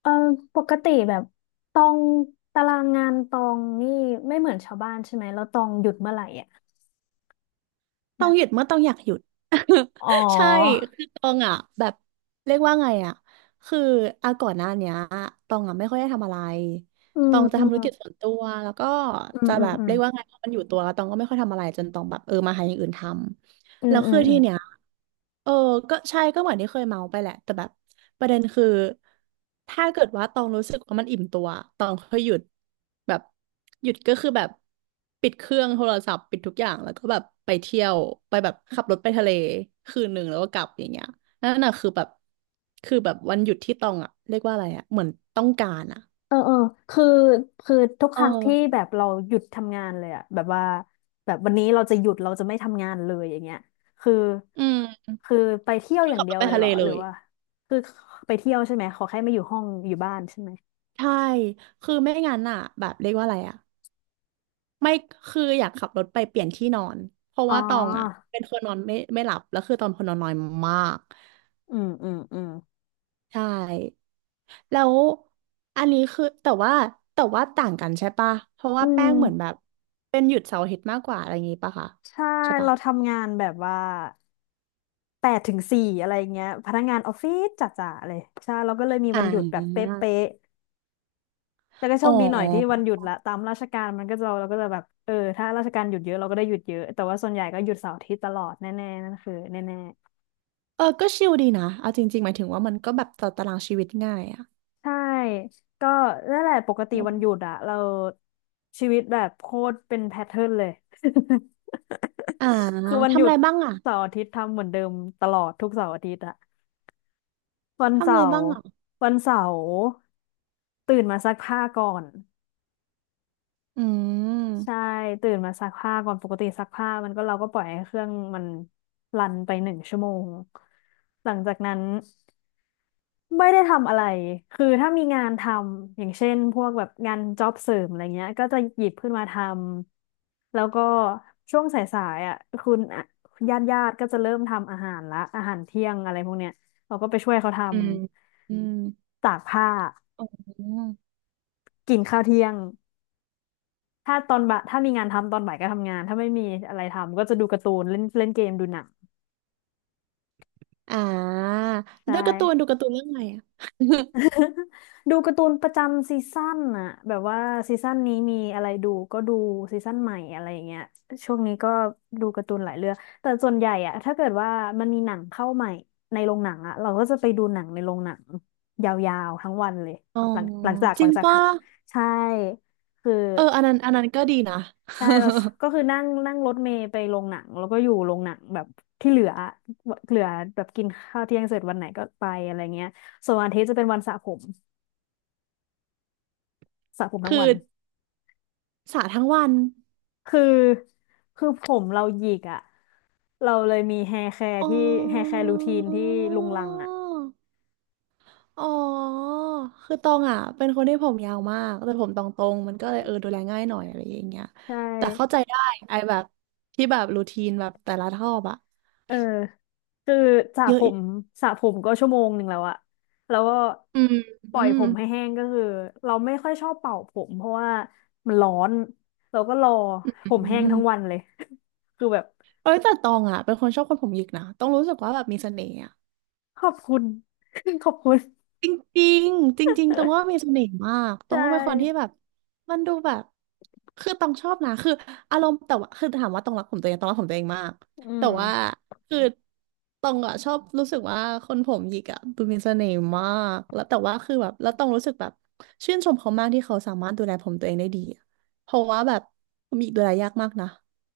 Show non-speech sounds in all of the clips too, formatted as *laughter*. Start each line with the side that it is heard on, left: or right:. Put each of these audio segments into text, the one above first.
left: เออปกติแบบตองตารางงานตองนี่ไม่เหมือนชาวบ้านใช่ไหมแล้วตองหยุดเมื่อไหร่อ่ะ
right: ต้อง
left: แบบ
right: หยุดเมื่อต้องอยากหยุด
left: อ๋อ
right: *laughs* ใช่คือตองอ่ะแบบเรียกว่าไงอ่ะคืออาก่อนหน้าเนี้ยตองอ่ะไม่ค่อยได้ทำอะไร
left: อื
right: ต
left: ม
right: องจะ
left: อื
right: ทำธุ
left: ม
right: รกิจส่วนตัวแล้วก็
left: อืม
right: จะ
left: อื
right: แบ
left: ม
right: บ
left: อืม
right: เรียกว่าไงพอมันอยู่ตัวแล้วตองก็ไม่ค่อยทำอะไรจนตองแบบมาหาอย่างอื่นท
left: อื
right: ำ
left: ม
right: แล้ว
left: อื
right: คื
left: ม
right: อ
left: อื
right: ที่
left: ม
right: เนี้ย เออก็ใช่ก็เหมือนที่เคยเมาไปแหละแต่แบบประเด็นคือถ้าเกิดว่าตองรู้สึกว่ามันอิ่มตัวตองค่อยหยุดแบบหยุดก็คือแบบปิดเครื่องโทรศัพท์ปิดทุกอย่างแล้วก็แบบไปเที่ยวไปแบบขับรถไปทะเลคืนหนึ่งแล้วก็กลับอย่างเงี้ยนั่นน่ะคือแบบคือแบบวันหยุดที่ตองอะเรียกว่าอะไรอะเหมือนต้องการอะ
left: เออเออคือคือทุกค
right: เอ
left: รั้งที่
right: อ
left: แบบเราหยุดทำงานเลยอ่ะแบบว่าแบบวันนี้เราจะหยุดเราจะไม่ทำงานเลยอย่างเงี้ยคือ
right: อืม
left: คือไปเที่ยว
right: คื
left: อ
right: อ
left: ย่าง
right: ขับ
left: เดี
right: ร
left: ย
right: ถ
left: ว
right: ไป
left: เลย
right: ทะ
left: เหร
right: เล
left: อห
right: เล
left: รือ
right: ย
left: ว่าคือไปเที่ยวใช่ไหมขอแค่ไม่อยู่ห้องอยู่บ้านใช่ไหม
right: ใช่คือไม่งั้นอ่ะแบบเรียกว่าอะไรอ่ะ ไม่คืออยากขับรถไปเปลี่ยนที่นอนเพราะ
left: อ๋อ
right: ว่าตองอ่ะเป็นคนนอนไม่หลับแล้วคือตอนคนนอนน้อยมาก
left: อืมอืมอืม
right: ใช่แล้วอันนี้คือแต่ว่าแต่ว่าต่างกันใช่ปะเพราะ
left: อื
right: ว่าแป้
left: ม
right: งเหมือนแบบเป็นหยุดเสาร์อาทิตย์มากกว่าอะไรอย่างงี้ปะคะ
left: ใช่
right: ใช่ปะ
left: เราทำงานแบบว่า8 ถึง 4อะไรเงี้ยพนักงานออฟฟิศจ๋าๆเลยใช่เราก็เลยมีวั
right: อ่า
left: นหยุดแบบเป๊ะๆแต่ก็โช
right: อ๋อ
left: คดีหน่อยที่วันหยุดละตามราชการมันก็จะเราก็จะแบบเออถ้าราชการหยุดเยอะเราก็ได้หยุดเยอะแต่ว่าส่วนใหญ่ก็หยุดเสาร์อาทิตย์ตลอดแน่ๆนั่นคือแน่
right: ก็ชิลดีนะเอาจริงๆหมายถึงว่ามันก็แบบต่อตารางชีวิตง่ายอ่ะ
left: ๆใช่ก็นั่นแหละปกติ
right: อื
left: วันหยุ
right: ม
left: ดอะเราชีวิตแบบโคตรเป็นแพทเทิร์นเลย
right: อ่า
left: *laughs* คือวันห
right: ทำ
left: ยุ
right: อะ
left: ด
right: ไรบ้างอ่ะ
left: เสาร์อาทิตย์ทำเหมือนเดิมตลอดทุกเสาร์อาทิตย์อะ วัน
right: ทำอะ
left: เสา
right: ไรบ้า
left: ร์
right: งอ่ะ
left: วันเสาร์ตื่นมาซักผ้าก่อน
right: อื
left: ใช่
right: ม
left: ตื่นมาซักผ้าก่อนปกติซักผ้ามันก็เราก็ปล่อยให้เครื่องมันรันไป1 ชั่วโมงหลังจากนั้นไม่ได้ทำอะไรคือถ้ามีงานทำอย่างเช่นพวกแบบงานจ็อบเสริมอะไรเงี้ยก็จะหยิบขึ้นมาทำแล้วก็ช่วงสายๆอ่ะคุณญาติๆก็จะเริ่มทำอาหารละอาหารเที่ยงอะไรพวกเนี้ยเราก็ไปช่วยเขาทำ
right: อืมอืม
left: ตากผ้า
right: อ๋อ
left: กินข้าวเที่ยงถ้าตอนบ่ายถ้ามีงานทำตอนบ่ายก็ทำงานถ้าไม่มีอะไรทำก็จะดูการ์ตูนเล่นเล่นเกมดูหนัง
right: อ่า
left: ใช่
right: แล้วการ์ตูนดูการ์ตูนเรื่องอะไรอ่ะ
left: ดูการ์ตูนประจำซีซั่นน่ะแบบว่าซีซั่นนี้มีอะไรดูก็ดูซีซั่นใหม่อะไรอย่างเงี้ยช่วงนี้ก็ดูการ์ตูนหลายเรื่องแต่ส่วนใหญ่อะถ้าเกิดว่ามันมีหนังเข้าใหม่ในโรงหนังอะเราก็จะไปดูหนังในโรงหนังยาวๆทั้งวันเลย
right: *laughs* อ๋อ
left: หลังหลังจาก
right: จ
left: หลั
right: ริง
left: งจากท
right: ป่ะ
left: ำใช่คือ
right: อันนั้นอันนั้นก็ดีนะ
left: ใช่เราก็คือนั่งนั่งรถเมล์ไปโรงหนังแล้วก็อยู่โรงหนังแบบที่เหลือแบบกินข้าวเที่ยงเสร็จวันไหนก็ไปอะไรเงี้ยส่วนวันอาทิตย์จะเป็นวันสระผมสระผมทั้
right: คื
left: ง
right: อ
left: วัน
right: สาทั้งวัน
left: คือคือผมเราหยิกอ่ะเราเลยมีแฮร์แคร์
right: อ๋
left: ที่แฮร์แค
right: อ
left: ร์รูทีนที่ลุงลังอ่ะ
right: อ๋อคือตองอ่ะเป็นคนที่ผมยาวมากแต่ผมตองตรงมันก็เลยดูแลง่ายหน่อยอะไรอย่างเงี้ย
left: ใช่
right: แต่เข้าใจได้ไอ้แบบที่แบบรูทีนแบบแต่ละทอบอะ
left: เออคือสระ
right: เย
left: ผ
right: อะ
left: มสระผมก็1 ชั่วโมงแล้วอะแล้วก็
right: อืม
left: ป
right: อื
left: ล่อย
right: ม
left: ผมให้แห้งก็คือเราไม่ค่อยชอบเป่าผมเพราะว่ามันร้อนเราก็รอ
right: อื
left: ผมแห้งทั้งวัน
right: ม
left: เลย *laughs* คือแบบ
right: เอ้ยแต่ตองอ่ะเป็นคนชอบคนผมหยิกนะต้องรู้สึกว่าแบบมีเสน่ห์
left: ขอบคุณ *laughs* ขอบคุณ
right: จริงๆจริงๆตรงว่ามีเสน่ห์มากตร
left: ใช่
right: งว่าเป็นคนที่แบบมันดูแบบคือต้องชอบนะคืออารมณ์แต่ว่าคือถามว่าตรงรักผมตัวเองตรงรักผมตัวเองมาก
left: อื
right: แต่
left: ม
right: ว่าคือตรงอะชอบรู้สึกว่าคนผมหยิกอะดูมีเสน่ห์มากแล้วแต่ว่าคือแบบแล้วตรงรู้สึกแบบชื่นชมเขามากที่เขาสามารถดูแลผมตัวเองได้ดีอะเพราะว่าแบบผมหยิกดูแลยากมากนะ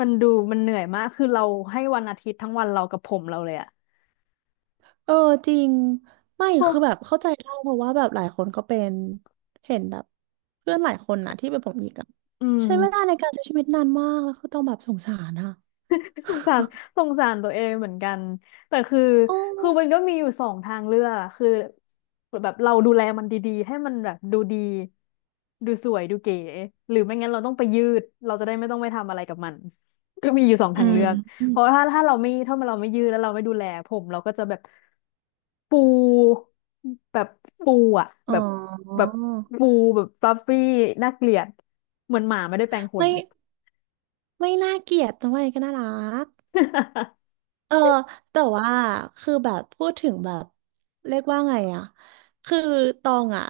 left: มันดูมันเหนื่อยมากคือเราให้วันอาทิตย์ทั้งวันเรากับผมเราเลยอะ
right: เออจริงไม่
left: โอ
right: คือแบบ
left: ้
right: เข้าใจได้เพราะว่าแบบหลายคนก็เป็นเห็นแบบเพื่อนหลายคนนะที่เป็นผมหยิกอะ
left: อืม
right: ใช้เวลาในการใช้ชีวิตนานมากแล้วก็ต้องแบบสงสารอะ
left: สงสารสงสารตัวเองเหมือนกันแต่คือ
right: โอ
left: คือมัน
right: ้
left: ก็มีอยู่สองทางเลือกอะคือแบบเราดูแลมันดีๆให้มันแบบดูดีดูสวยดูเก๋หรือไม่งั้นเราต้องไปยืดเราจะได้ไม่ต้องไปทำอะไรกับมันก็มีอยู่สอง
right: อื
left: ทาง
right: ม
left: เลือก
right: อ
left: เพ
right: ม
left: ราะว่าถ้าเราไม่ยืดแล้วเราไม่ดูแลผมเราก็จะปูแบบปูอ่ะ
right: อ๋
left: แบ
right: อ
left: บแบบปูแบบฟลัฟฟี่น่าเกลียดเหมือนหมาไม่ได้แปรงข
right: ไม่
left: น
right: ไม่น่าเกลียดทำไมก็น่ารัก
left: *laughs*
right: เออแต่ว่าคือแบบพูดถึงแบบเรียกว่าไงอะคือตองอะ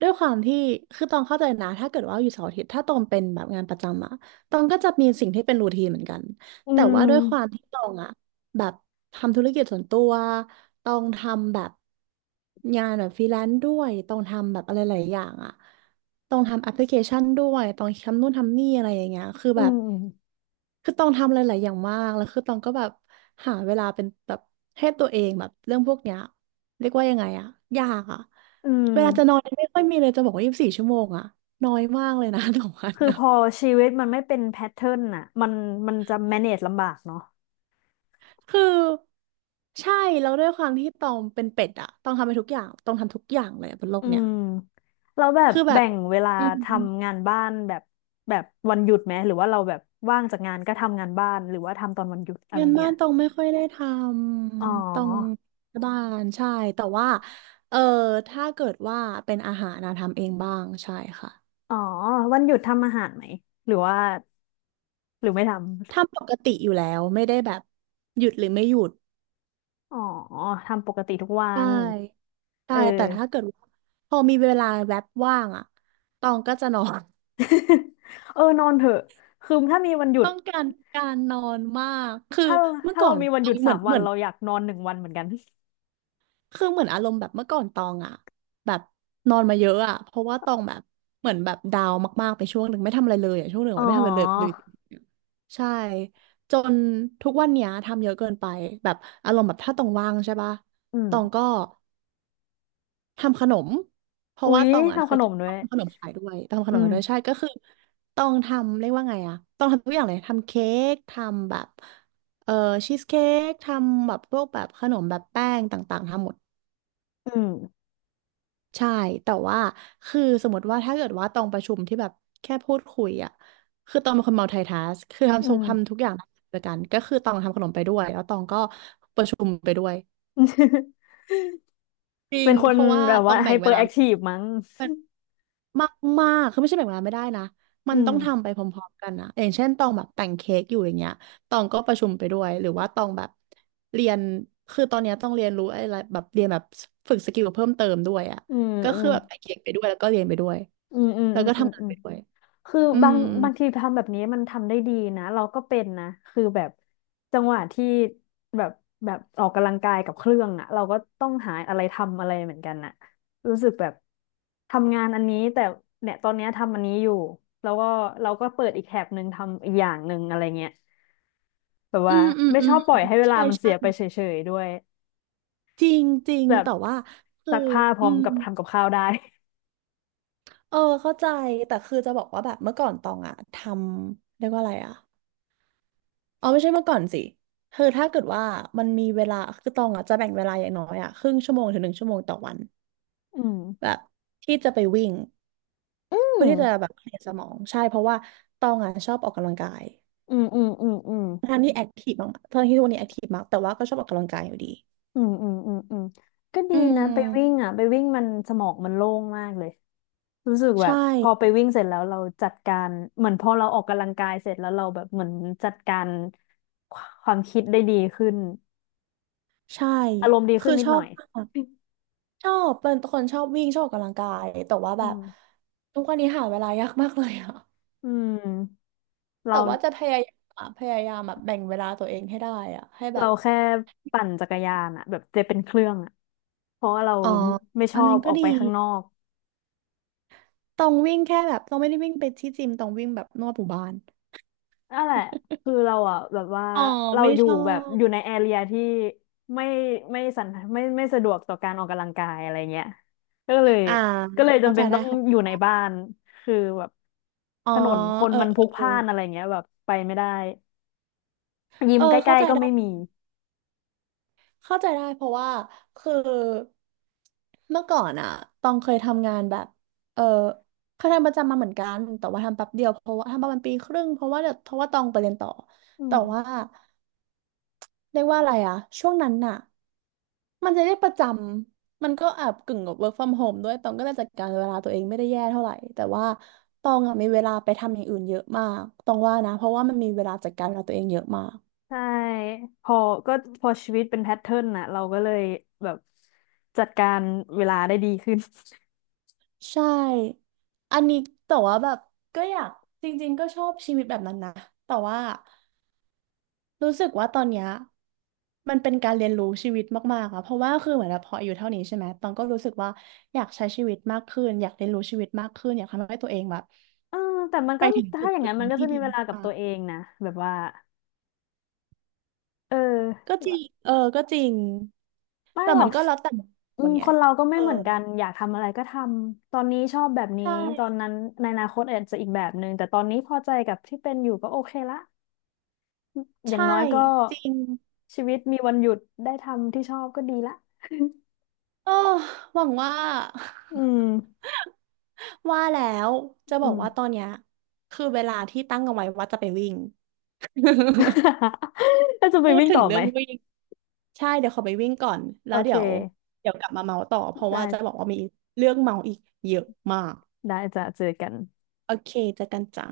right: ด้วยความที่คือตองเข้าใจนะถ้าเกิดว่าอยู่เสาร์อาทิตย์ถ้าตองเป็นแบบงานประจำอะตองก็จะมีสิ่งที่เป็นรูทีนเหมือนกัน
left: อื
right: แต่ว่าด้วยความ
left: ม
right: ที่ตองอะแบบทำธุรกิจส่วนตัวตองทำแบบงานแบบฟรีแลนซ์ด้วยตองทำแบบอะไรหลายอย่างอะตองทำแอปพลิเคชันด้วยตองทำนู่นทำนี่อะไรอย่างเงี้ยคือ
left: อื
right: แบบ
left: ม
right: คือต้องทำหลายๆอย่างมากแล้วคือต้องก็แบบหาเวลาเป็นแบบให้ตัวเองแบบเรื่องพวกเนี้ยเรียกว่ายังไงอะยากอะ
left: อืม
right: เวลาจะนอนไม่ค่อยมีเลยจะบอกว่า24 ชั่วโมงอะน้อยมากเลยนะ *laughs* ต่อวัน
left: คือ
right: นะ
left: พอชีวิตมันไม่เป็นแพทเทิร์นน่ะมันจะ manage ลำบากเนาะ
right: คือใช่แล้วด้วยความที่ตองเป็นเป็ดอะต้องทำไปทุกอย่างต้องทำทุกอย่างเลยอะบนโล
left: อื
right: กเนี้ย
left: มแล้วแบบ
right: คือแบ
left: แบ่
right: บ
left: งเวลา
right: อืม
left: ทำงานบ้านแบบวันหยุดไหมหรือว่าเราแบบว่างจากงานก็ทำงานบ้านหรือว่าทำตอนวันหยุดอะไร
right: งาน
left: เงี้
right: บ้า
left: ย
right: นตรงไม่ค่อยได้ท
left: อ๋
right: ำตรง
left: อ
right: บ้านใช่แต่ว่าเออถ้าเกิดว่าเป็นอาหารนะทำเองบ้างใช่ค่ะ
left: อ๋อวันหยุดทำอาหารไหมหรือว่าหรือไม่ท
right: ทำปกติอยู่แล้วไม่ได้แบบหยุดหรือไม่หยุด
left: ำอ๋อทำปกติทุกวั
right: ใช่
left: นเอ
right: ใช่
left: อ
right: แต่ถ้าเกิดว่าพอมีเวลาแวบว่างอ่ะตองก็จะนอน
left: *laughs* เออนอนเถอะคือถ้ามีวันหยุ
right: *laughs*
left: ด
right: ต้องการการนอนมากคือ
left: ถ้า
right: เมื่อ
left: ถ้า
right: ก่อ
left: เรา
right: น
left: มีวัน
right: ต
left: ห
right: อ
left: ยุ
right: ง
left: ด
right: เห
left: สา
right: มือ
left: ม
right: น
left: วั
right: เห
left: น
right: มือน
left: เราอยากนอน1 วันเหมือนกัน
right: คือเหมือนอารมณ์แบบเมื่อก่อนตองอะแบบนอนมาเยอะอะเพราะว่าตองแบบเหมือนแบบดาวน์มากๆไปช่วงหนึ่งไม่ทำอะไรเลยอะช่วงหนึ่ง
left: อ๋อ
right: ไม่ทำอะไรเลยใช่จนทุกวันเนี้ยทำเยอะเกินไปแบบอารมณ์แบบถ้าตองว่างใช่ปะ
left: อืม
right: ตองก็ทำขนมเพราะ
left: อุ๊
right: ว่า
left: ย
right: ตองอะเค
left: ทำข
right: ย
left: นมด้
right: ต
left: ว
right: อ
left: ย
right: งทำขนมขายด้วยตองทำข
left: อื
right: นมขายด้วย
left: ม
right: ใช่ก็คือตองทำเรียกว่าไงอะตองทำทุกอย่างเลยทำเค้กทำแบบเอ่อชีสเค้กทำแบบพวกแบบขนมแบบแป้งต่างๆทำหมด
left: อืม
right: ใช่ แต่ว่า คือสมมติว่า ถ้าเกิดว่า ตองประชุมที่แบบ แค่พูดคุยอ่ะคือตองเป็นคน multitask คือ
left: อื
right: ทำทุก
left: ม
right: ทำทุกอย่างด้วยกันก็คือตองทำขนมไปด้วย แล้วตองก็ประชุมไปด้วย
left: *laughs*
right: จริ
left: เป็
right: ง
left: นค
right: เพ
left: น
right: ราะว่า
left: แบบ
right: ตอ
left: ว่า
right: ง
left: ไฮ
right: แบ่ง
left: เป
right: เว
left: อร์
right: ลา
left: แอคทีฟมั้ง
right: มากมากคือไม่ใช่แบ่งเวลาไม่ได้นะมั
left: อื
right: นต้
left: ม
right: องทำไปพร้อมๆกันนะอย่างเช่นตองแบบแต่งเค้กอยู่อย่างเงี้ยตองก็ประชุมไปด้วยหรือว่าตองแบบเรียนคือตอนเนี้ยต้องเรียนรู้อะไรแบบเรียนแบบฝึกสกิลเพิ่มเติมด้วยอ่ะ
left: อืม
right: ก็
left: อื
right: คื
left: ม
right: อแบบแต่งเค้กไปด้วยแล้วก็เรียนไปด้วย
left: อืมอืม
right: แล้
left: อื
right: วก็
left: ม
right: ทำงา
left: อื
right: น
left: ม
right: ไปด้วย
left: คือ
right: อื
left: บา
right: ม
left: งบางทีทำแบบนี้มันทำได้ดีนะเราก็เป็นนะคือแบบจังหวะที่แบบแบบออกกำลังกายกับเครื่องอ่ะเราก็ต้องหาอะไรทำอะไรเหมือนกันน่ะรู้สึกแบบทำงานอันนี้แต่เนี่ยตอนเนี้ยทำอันนี้อยู่แล้วก็เราก็เปิดอีกแถบหนึ่งทำอีกอย่างหนึ่งอะไรเงี้ยแบบ
right: อื
left: ว่า
right: มอืม
left: ไม่
right: อื
left: ชอ
right: ม
left: บปล่อยให้เวลา
right: ใช่
left: มันเสี
right: ใช่
left: ยไปเฉยๆด้วย
right: จริงจริง
left: แบบ
right: แต่ว่าคือ
left: ซักผ้าพ
right: อื
left: ร้อม
right: ม
left: กับทำกับข้าวได้
right: เออเข้าใจแต่คือจะบอกว่าแบบเมื่อก่อนตองอะทำเรียกว่าอะไรอะ อ๋อไม่ใช่เมื่อก่อนสิคือถ้าเกิดว่ามันมีเวลาคือตองอ่ะจะแบ่งเวลาอย่างน้อยอ่ะครึ่งชั่วโมงถึงหนึ่งชั่วโมงต่อวัน
left: อืม
right: แบบที่จะไปวิ่ง
left: อืม
right: เพื่อที่จะแบบเคลียร์สมองใช่เพราะว่าตองอ่ะชอบออกกำลังกาย
left: อืมอืมอืม
right: ทั้งที่แอคทีฟมากทั้งที่ทุกวันนี้แอคทีฟมากแต่ว่าก็ชอบออกกำลังกายอยู่ดี
left: อืมอืมอืมอืมก็ดี
right: อื
left: นะไปวิ่ง
right: ม
left: อ่ะไปวิ่งมันสมองมันโล่งมากเลยรู้สึกแบ
right: ใช่
left: บพอไปวิ่งเสร็จแล้วเราจัดการเหมือนพอเราออกกำลังกายเสร็จแล้วเราแบบเหมือนจัดการความคิดได้ดีขึ้น
right: ใช่
left: อารมณ์ดีขึ้
right: คือ
left: นนิ
right: ช
left: ด
right: อ
left: หน่อย
right: บชอบเป็นคนชอบวิ่งชอบออกกำลังกายแต่ว่า
left: อื
right: แบบ
left: ม
right: ทุกวันนี้หาเวลายากมากเลยอ่ะ
left: อืม
right: แต่
left: เรา
right: ว่าจะพยายามอะพยายามแบบแบ่งเวลาตัวเองให้ได้อะให้แบ
left: เรา
right: บ
left: แค่ปั่นจักรยานอ่ะแบบจะเป็นเครื่องอ่ะเพราะว่าเรา
right: อ๋อ
left: ไม่ช
right: อัน
left: อ
right: นั้
left: บ
right: น
left: อ
right: ก็
left: อก
right: ดี
left: ไปข้างนอก
right: ต้องวิ่งแค่แบบต้องไม่ได้วิ่งไปที่จิมต้องวิ่งแบบนวดหมู่บ้าน
left: นั่นแหละคือเราอ่ะแบบว่า
right: อ๋อ
left: เรา
right: ไม่
left: อยู่
right: ชอ
left: แบบอยู่
right: บ
left: ในแอเรียที่ไม่ไม่สันไม่ไม่สะดวกต่อการออกกำลังกายอะไรเงี้ยก็เลย
right: อ่า
left: ก็เลย
right: เข้า
left: จำ
right: ใจ
left: เป็น
right: ได้
left: ต้องอ
right: ค่ะ
left: ยู่ในบ้านคือแบบ
right: อ๋อ
left: ถนนคน
right: เออ
left: มัน
right: เอ
left: พลุ
right: อ
left: กพ
right: เออ
left: ล่านอะไรเงี้ยแบบไปไม่ได้ยิ
right: เอ
left: ม
right: อ
left: ใก
right: เข้า
left: ล้
right: ใจ
left: ๆก็
right: ได้
left: ไม่มี
right: เข้าใจได้เพราะว่าคือเมื่อก่อนอะตองเคยทำงานแบบเออเคยทำประจำมาเหมือนกัน แต่ว่าทำแป๊บเดียวเพราะว่าทำประมาณปีครึ่งเพราะว่าเดี๋ยวเพราะว่าตองไปเรียนต่อ
left: อื
right: แต่ว่า
left: ม
right: เรียกว่าอะไรอะช่วงนั้นน่ะ มันจะได้ประจำ มันก็แอบกึ่งกับ work from home ด้วย ตองก็จะจัดการเวลาตัวเองไม่ได้แย่เท่าไหร่แต่ว่าตองอะมีเวลาไปทำอย่างอื่นเยอะมากตองว่านะเพราะว่ามันมีเวลาจัดการเวลาตัวเองเยอะมาก
left: ใช่พอก็พอชีวิตเป็นแพทเทิร์นน่ะเราก็เลยแบบจัดการเวลาได้ดีขึ้น
right: ใช่ อันนี้แต่ว่าแบบก็อยากจริงๆก็ชอบชีวิตแบบนั้นนะแต่ว่ารู้สึกว่าตอนเนี้ยมันเป็นการเรียนรู้ชีวิตมากๆอะเพราะว่าคือเหมือนแบบพออาย่เท่านี้ใช่ไหมตองก็รู้สึกว่าอยากใช้ชีวิตมากขึ้นอยากเรียนรู้ชีวิตมากขึ้นอยากทำให้ตัวเองแบบ
left: เออแต่มัน
right: ไป
left: ก็
right: ถึงจุ
left: ถ้า
right: ด
left: อย่าง
right: จุด
left: นั้น
right: ห
left: มั
right: นึ่
left: น
right: ง
left: ก็
right: ที่
left: จะมี
right: ดี
left: เว
right: ม
left: ลากับ
right: า
left: ตั
right: ก
left: วเองนะแบบว่าเออ
right: ก็จริง เออก็จริง
left: ไม่
right: แต่
left: หรอ
right: มัน
left: ก
right: ก็แล้วแต่
left: อื
right: คน
left: ม
right: ไง
left: คนเราก็ไม่
right: เออ
left: เหมือนกันอยากทำอะไรก็ทำตอนนี้ชอบแบบนี้
right: ใช่
left: ตอนนั้นในอนาคตอาจจะอีกแบบหนึ่งแต่ตอนนี้พอใจกับที่เป็นอยู่ก็โอเคละอย่าง
right: ใช่
left: น้อยก็
right: จริง
left: ชีวิตมีวันหยุดได้ทำที่ชอบก็ดีละ
right: เออหวังว่า
left: อืม
right: *laughs* ว่าแล้ว จะบ
left: อื
right: อก
left: ม
right: ว่าตอนเนี้ยคือเวลาที่ตั้งเอาไว้ว่าจะไปวิ่ง *laughs*
left: *laughs* แล้วจะไป
right: พูด
left: วิ่ง
right: ถึ
left: ต่
right: ง
left: อไห
right: เรื่
left: ม
right: องวิ่งใช่ เดี๋ยวขอไปวิ่งก่อนแล้
left: โอ
right: ว
left: เค
right: เดี๋ยว เดี๋ยวกลับมาเมาต่อเพราะว่า
left: ได้
right: จะบอกว่ามีเรื่องเมาอีกเยอะมาก
left: ได้จะเจอกัน
right: โอเคเจอกันจ้า